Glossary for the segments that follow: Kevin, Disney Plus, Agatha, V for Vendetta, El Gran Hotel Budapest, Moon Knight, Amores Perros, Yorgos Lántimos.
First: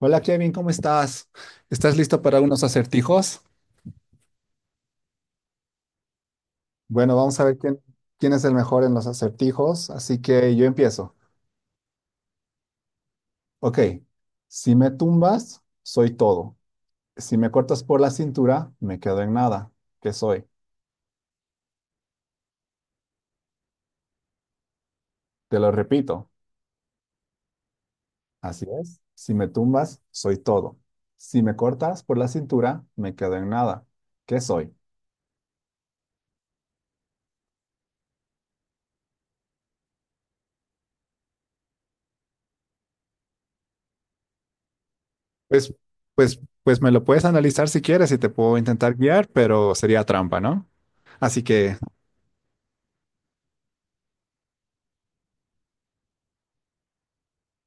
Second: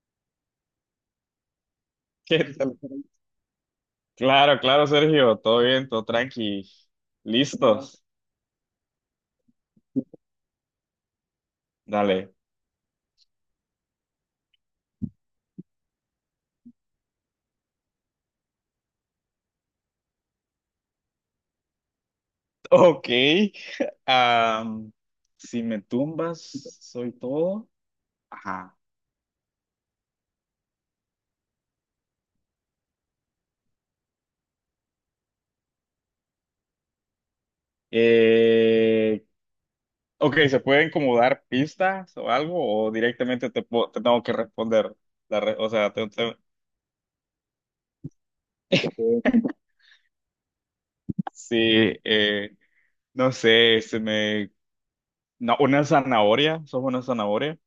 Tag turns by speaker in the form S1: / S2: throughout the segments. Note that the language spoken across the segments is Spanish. S1: Hola Kevin, ¿cómo estás? ¿Estás listo para
S2: ¿Qué
S1: unos
S2: tal?
S1: acertijos?
S2: Claro, claro, Sergio, todo bien, todo tranqui.
S1: Bueno, vamos a ver quién,
S2: ¿Listos?
S1: quién es el mejor en los acertijos, así que yo empiezo.
S2: Dale.
S1: Ok, si me tumbas, soy todo. Si me cortas por la cintura, me quedo en nada. ¿Qué soy?
S2: Ok. am,
S1: Te
S2: si
S1: lo
S2: me
S1: repito.
S2: tumbas, soy todo.
S1: Así
S2: Ajá.
S1: es. Si me tumbas, soy todo. Si me cortas por la cintura, me quedo en nada. ¿Qué soy?
S2: Eh, ok, ¿se pueden como dar pistas o algo? ¿O directamente te tengo que responder? O
S1: Pues,
S2: sea,
S1: pues, me lo puedes analizar si quieres y te puedo intentar guiar, pero sería trampa, ¿no? Así
S2: sí,
S1: que.
S2: no sé, no, una zanahoria, sos una zanahoria.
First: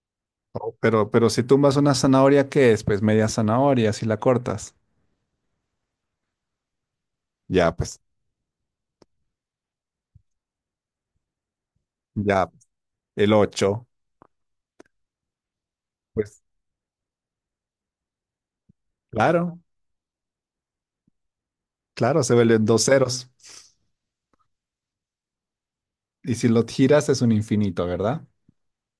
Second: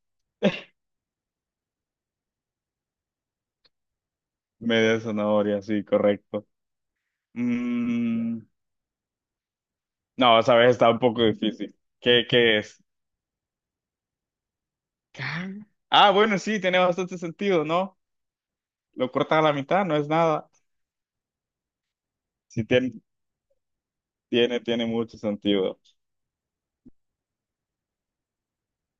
S1: Oh, pero si tumbas una zanahoria, ¿qué es? Pues media zanahoria, si la cortas.
S2: Media zanahoria, sí, correcto.
S1: Ya, pues,
S2: Mm, No, esa vez está un poco difícil. ¿Qué,
S1: ya,
S2: qué
S1: pues,
S2: es?
S1: el ocho.
S2: Ca- Ah, bueno,
S1: Pues,
S2: sí, tiene bastante sentido, ¿no? Lo cortas a la
S1: claro,
S2: mitad, no es nada.
S1: claro, se
S2: Sí,
S1: vuelven dos ceros.
S2: tiene mucho sentido.
S1: Y si lo giras es un infinito, ¿verdad?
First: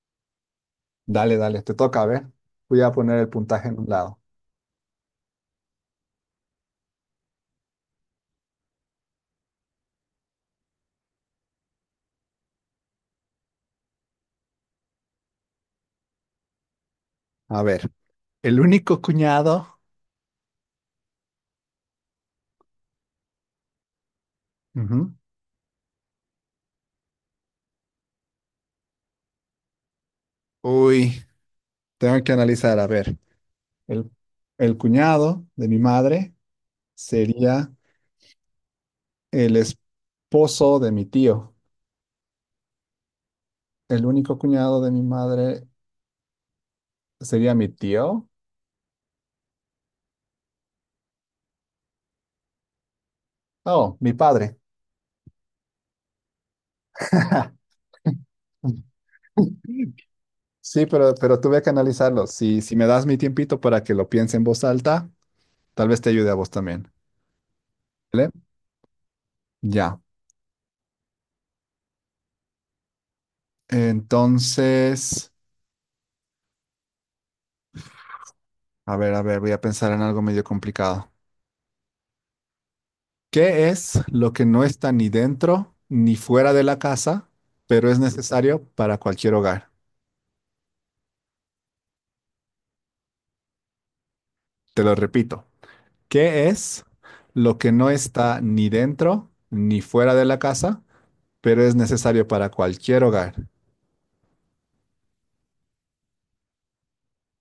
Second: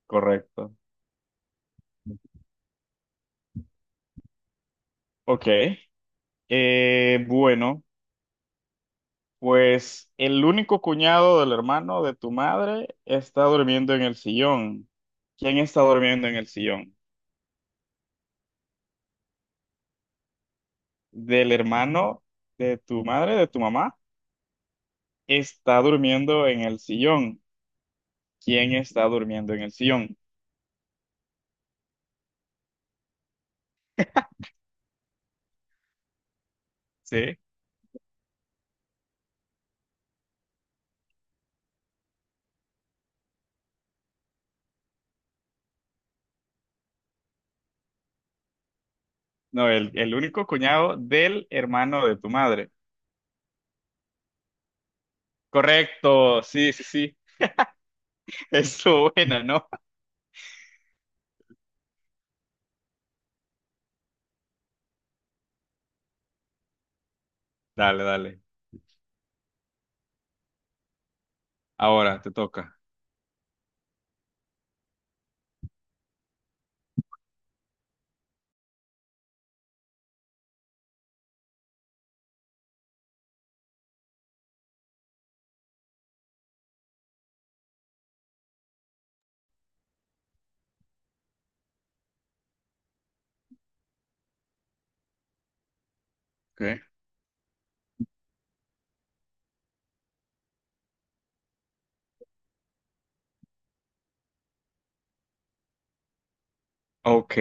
S2: Correcto.
S1: Dale, dale, te toca, a ver. Voy a poner el puntaje en un lado.
S2: Ok. Bueno, pues el único cuñado del hermano de tu madre está durmiendo en el sillón. ¿Quién está durmiendo en el sillón?
S1: A ver, el único cuñado.
S2: ¿Del hermano de tu madre, de tu mamá?
S1: Ujú.
S2: Está durmiendo en el sillón. ¿Quién está durmiendo en el sillón?
S1: Uy, tengo que analizar, a ver. El, el cuñado de mi madre
S2: Sí.
S1: sería el esposo de mi tío. El único cuñado de mi madre, ¿sería mi tío?
S2: No, el único cuñado del hermano de tu madre.
S1: Oh, mi padre.
S2: Correcto, sí, sí, sí. Eso, buena, ¿no?
S1: Sí, pero tuve que analizarlo. Si me das mi tiempito para que lo piense en voz alta, tal vez te ayude a vos también.
S2: Dale,
S1: ¿Vale?
S2: dale.
S1: Ya.
S2: Ahora te toca.
S1: Entonces, a ver, voy a pensar en algo medio complicado. ¿Qué es lo que no está ni dentro ni fuera de la casa, pero es necesario para cualquier hogar? Te lo repito. ¿Qué
S2: ¿Qué?
S1: es lo que no está ni dentro ni fuera de la casa, pero es necesario para cualquier hogar?
S2: Ok.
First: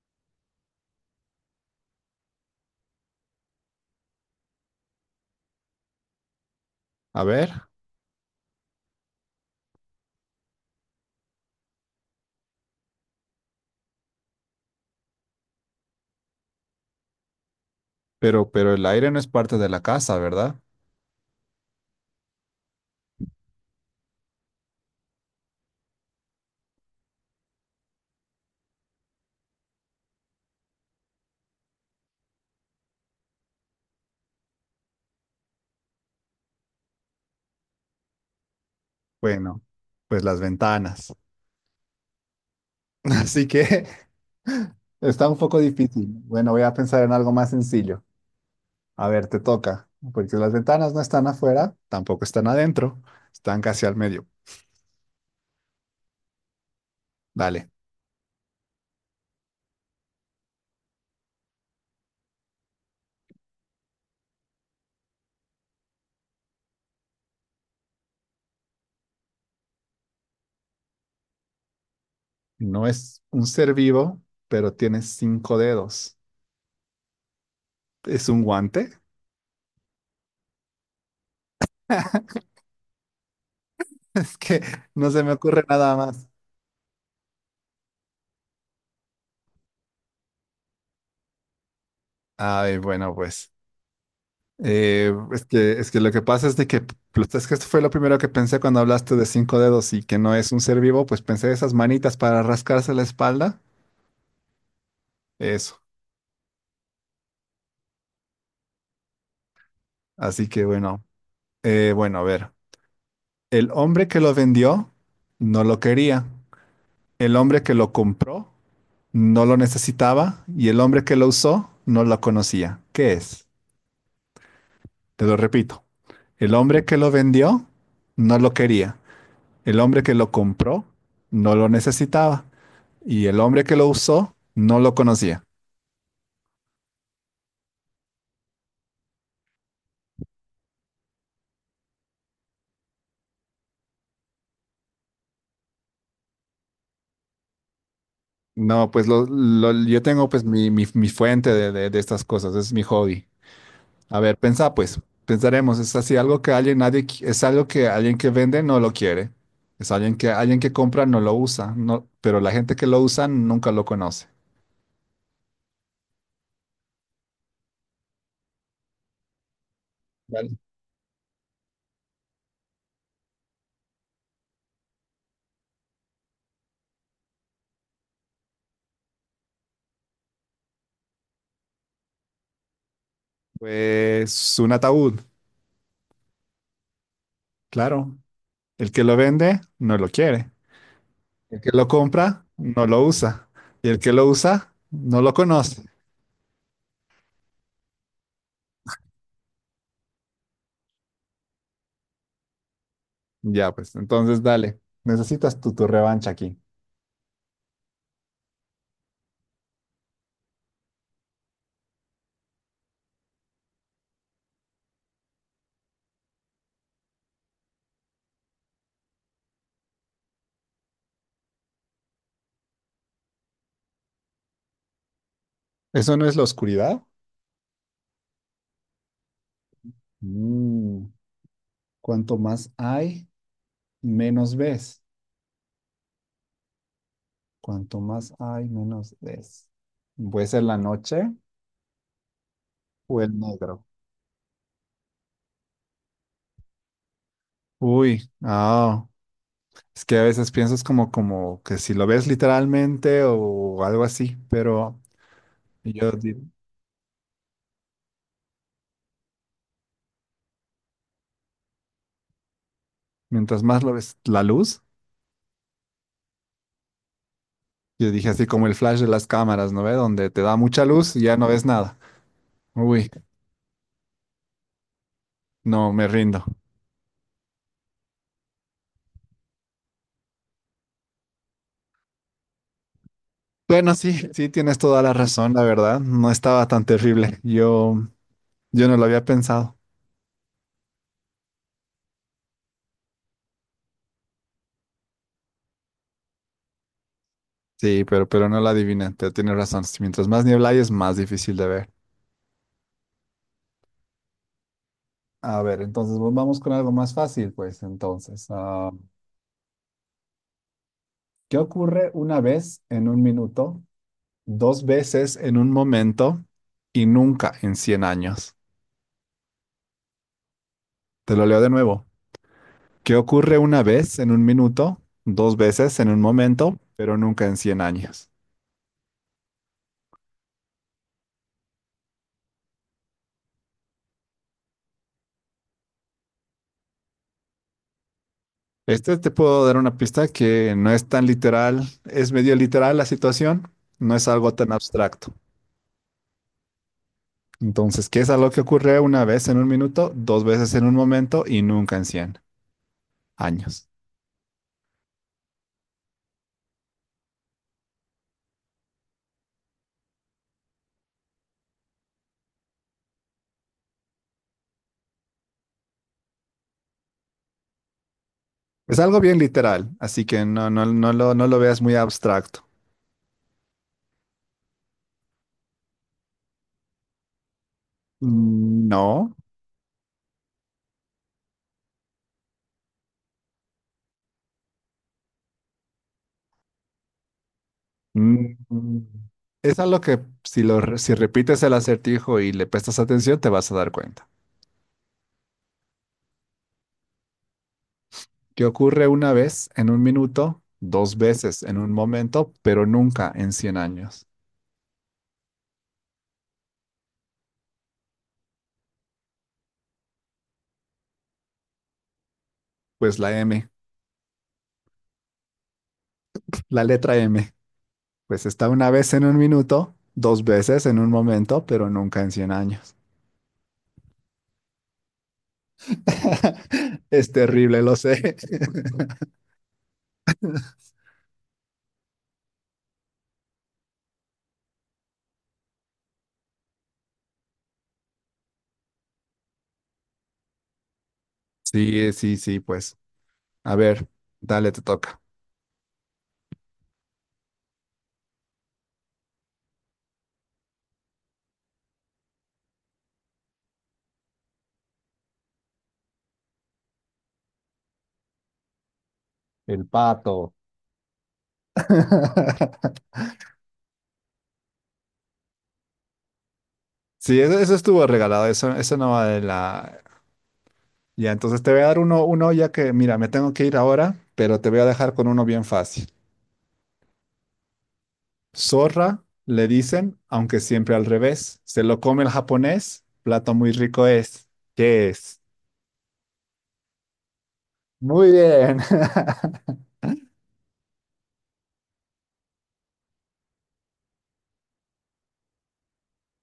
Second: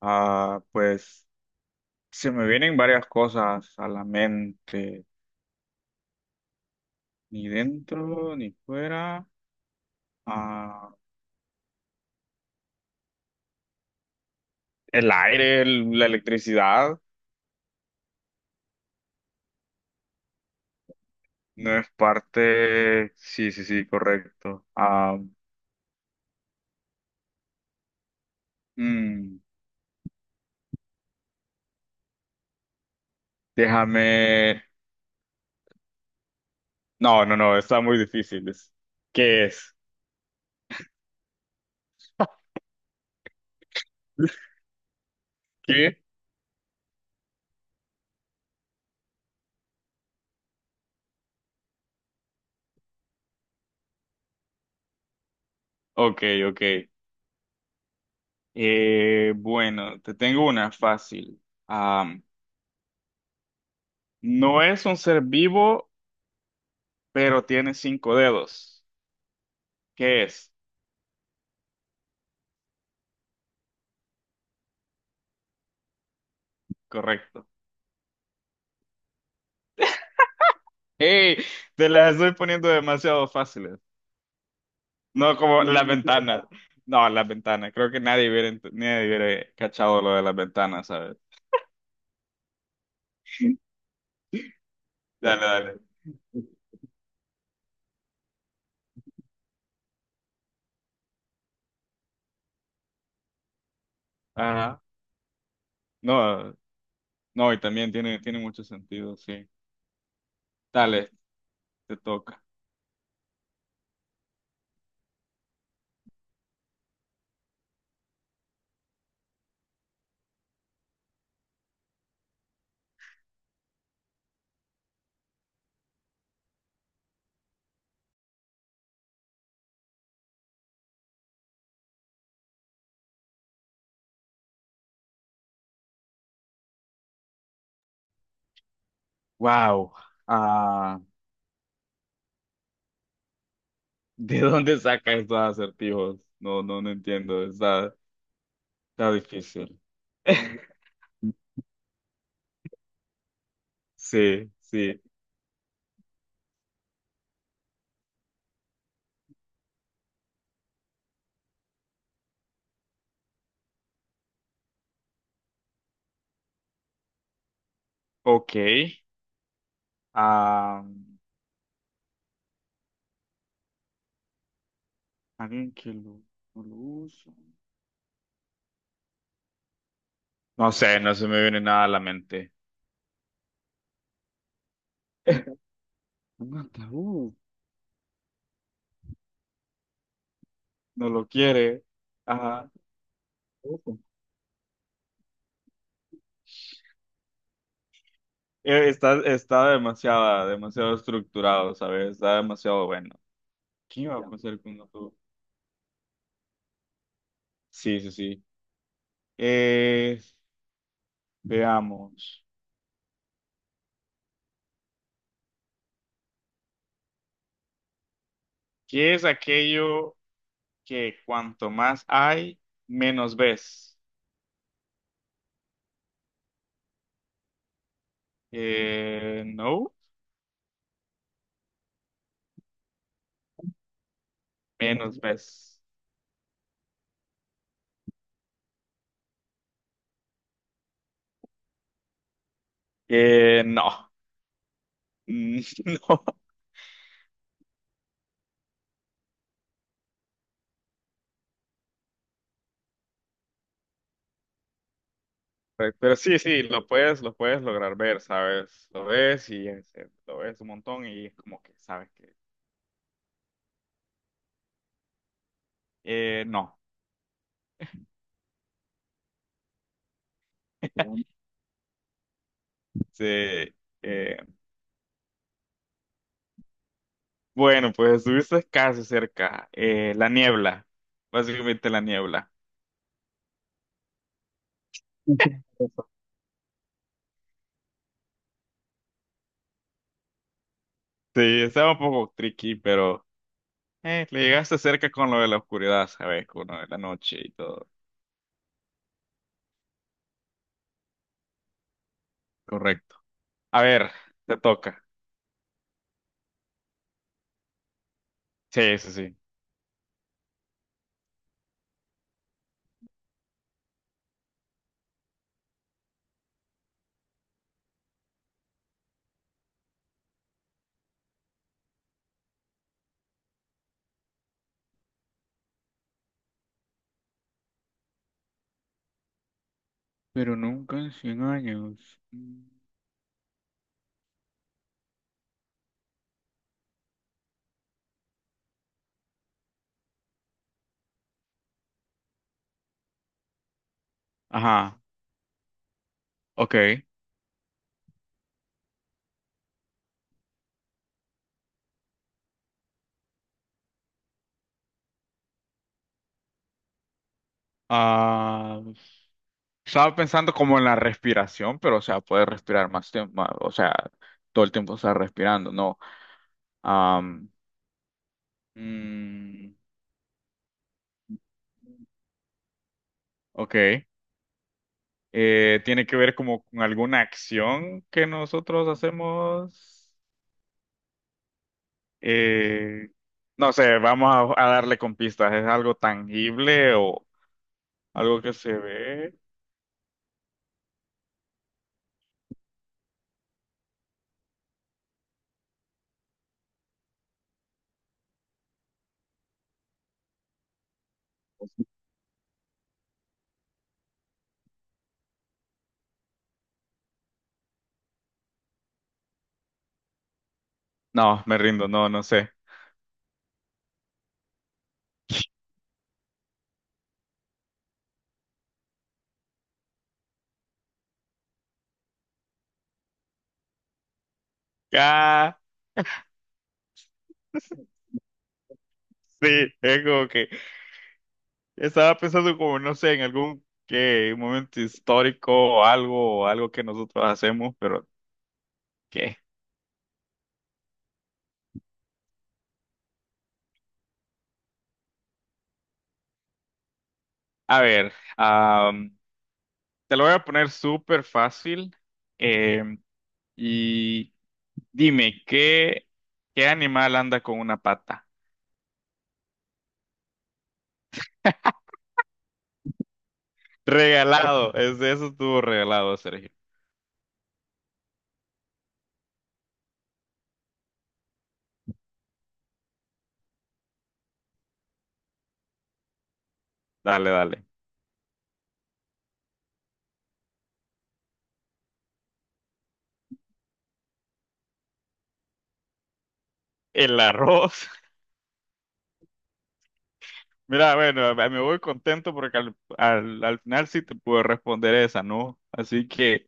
S2: Ah, pues se me vienen varias cosas a la mente.
S1: A
S2: Ni
S1: ver,
S2: dentro, ni fuera. Ah, la electricidad.
S1: pero el aire no es parte de la casa, ¿verdad?
S2: No es parte. Sí, sí, sí, correcto. Ah, mm, déjame. No, no, no, está muy difícil. ¿Qué
S1: Bueno,
S2: es?
S1: pues las ventanas. Así que está un poco
S2: ¿Qué?
S1: difícil. Bueno, voy a pensar en algo más sencillo. A ver, te toca, porque las ventanas no están afuera, tampoco están adentro, están casi al medio.
S2: Ok, ok.
S1: Dale,
S2: Bueno, te tengo una fácil. Am, no es un ser vivo, pero tiene cinco dedos. ¿Qué es?
S1: no es un ser vivo, pero tiene cinco dedos.
S2: Correcto.
S1: ¿Es un guante?
S2: ¡Ey! Te las estoy poniendo demasiado fáciles.
S1: Es que no se me
S2: No como
S1: ocurre
S2: las
S1: nada más.
S2: ventanas. No, las ventanas. Creo que nadie hubiera, nadie hubiera cachado lo de las ventanas, ¿sabes?
S1: Ay, bueno, pues. Eh,
S2: Dale,
S1: es que,
S2: dale.
S1: es que lo que pasa es de que, pues, es que esto fue lo primero que pensé cuando hablaste de cinco dedos y que no es un ser vivo, pues pensé esas manitas para rascarse la espalda,
S2: Ajá.
S1: eso.
S2: No, no, y también tiene, tiene mucho sentido, sí.
S1: Así que bueno.
S2: Dale, te
S1: Bueno, a
S2: toca.
S1: ver, el hombre que lo vendió no lo quería, el hombre que lo compró no lo necesitaba y el hombre que lo usó no lo conocía. ¿Qué es? Te lo repito, el hombre que lo vendió no lo quería, el hombre que lo compró no lo necesitaba, y el hombre que lo usó no lo conocía.
S2: Wow. ¿De dónde saca estos acertijos? No, no, no entiendo. Está,
S1: No, pues
S2: está difícil.
S1: yo tengo pues mi fuente de estas cosas, es mi hobby. A ver,
S2: Sí,
S1: pensá
S2: sí.
S1: pues, pensaremos, es así algo que alguien, nadie, es algo que alguien que vende no lo quiere, es alguien que compra no lo usa, no, pero la gente que lo usa nunca lo conoce.
S2: Ok.
S1: Vale.
S2: Ah, alguien que lo, no lo usa. No sé, no se me viene nada a la mente.
S1: Pues un ataúd,
S2: Un ataúd.
S1: claro. El que lo vende no lo quiere,
S2: No lo
S1: el que
S2: quiere.
S1: lo compra
S2: Ajá.
S1: no lo usa y
S2: Ojo.
S1: el que lo usa no lo conoce.
S2: Está, demasiado estructurado, ¿sabes? Está demasiado bueno.
S1: Ya, pues,
S2: ¿Qué iba a
S1: entonces
S2: pasar con un
S1: dale.
S2: ataúd?
S1: Necesitas tu revancha aquí.
S2: Sí, sí, sí. Eh, Veamos. ¿Qué es aquello que cuanto más hay, menos ves?
S1: ¿Eso no es la oscuridad?
S2: No,
S1: Mm, Cuanto más hay, menos ves.
S2: menos ves.
S1: Cuanto más hay, menos ves. ¿Puede ser la noche o el
S2: No,
S1: negro?
S2: no.
S1: Uy, ah, es que a veces piensas como que si lo ves literalmente o algo así, pero
S2: Pero
S1: yo
S2: sí,
S1: di-
S2: sí, lo puedes lograr ver, ¿sabes? Lo ves y lo ves un montón y es como que sabes que
S1: mientras más lo ves, la luz,
S2: no.
S1: yo dije así como el flash de las cámaras, ¿no ve? Donde te da mucha luz y ya no ves nada. Uy,
S2: Sí, eh,
S1: no, me rindo.
S2: bueno, pues estuviste casi cerca. La niebla, básicamente la niebla.
S1: Bueno, sí, sí, tienes toda la razón, la verdad. No estaba tan terrible. Yo no lo había pensado.
S2: Sí, estaba un poco tricky, pero eh, le llegaste cerca con lo de la oscuridad, ¿sabes? Con lo de la noche y todo.
S1: Sí, pero no lo adiviné. Tienes razón. Sí, mientras más niebla hay, es más difícil de ver.
S2: Correcto. A ver, te toca.
S1: A ver, entonces pues, vamos con algo más fácil, pues entonces.
S2: Sí, sí, sí.
S1: ¿Qué ocurre una vez en un minuto, dos veces en un momento y nunca en 100 años? Te lo leo de nuevo. ¿Qué ocurre una vez en un minuto, dos veces en un momento, pero nunca en 100 años?
S2: Pero nunca en cien años. Mm.
S1: Este te puedo dar una pista que no es tan literal, es medio literal la situación, no es algo tan
S2: Ajá,
S1: abstracto.
S2: ok.
S1: Entonces, ¿qué es algo que ocurre una vez en un minuto, dos veces en un momento y nunca en cien años?
S2: Ah, estaba pensando como en la respiración, pero o sea, puedes respirar más tiempo, o sea, todo el tiempo estás respirando, ¿no? Am,
S1: Es algo bien
S2: mm,
S1: literal, así que no, no, no lo veas muy abstracto.
S2: ok. Tiene que ver como con alguna acción que nosotros
S1: Mm, no.
S2: hacemos. Eh, no sé, vamos a darle con pistas. ¿Es algo tangible o algo que
S1: Mm,
S2: se ve?
S1: Es algo que si repites el acertijo y le prestas atención, te vas a dar cuenta que ocurre una vez en un minuto, dos veces en un momento, pero nunca en cien años.
S2: No, me rindo, no, no sé.
S1: Pues la M, la letra M, pues está una vez en un minuto, dos veces en un momento, pero nunca en cien años.
S2: Ah,
S1: Es terrible, lo sé.
S2: sí, es como que estaba pensando como, no sé, en algún que momento histórico o algo que nosotros hacemos, pero ¿qué?
S1: Sí, sí, sí, pues. A ver, dale, te toca.
S2: A ver, te lo voy a poner súper fácil. em, y dime, ¿qué, qué animal anda con una pata?
S1: El pato.
S2: Regalado, eso estuvo regalado, Sergio.
S1: Sí, eso estuvo regalado, eso no va de la. Ya, entonces te voy a dar uno, uno ya que, mira, me tengo que ir ahora, pero te voy a dejar con uno bien fácil.
S2: Dale, dale.
S1: Zorra, le dicen, aunque siempre al revés. Se lo come el japonés, plato muy rico es. ¿Qué es?
S2: El arroz.
S1: Muy bien.
S2: Mira, bueno, me voy contento porque al final sí te pude responder esa, ¿no? Así que,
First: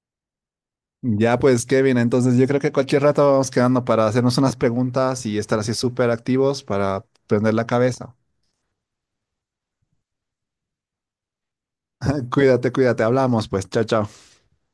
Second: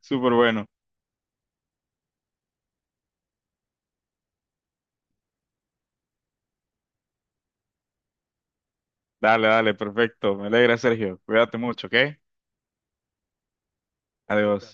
S2: súper bueno.
S1: Ya pues, Kevin, entonces yo creo que cualquier rato vamos quedando para hacernos unas preguntas y estar así súper activos para prender la cabeza.
S2: Dale, dale, perfecto. Me alegra, Sergio. Cuídate mucho, ¿ok?
S1: Cuídate, cuídate, hablamos, pues, chao, chao.
S2: Adiós.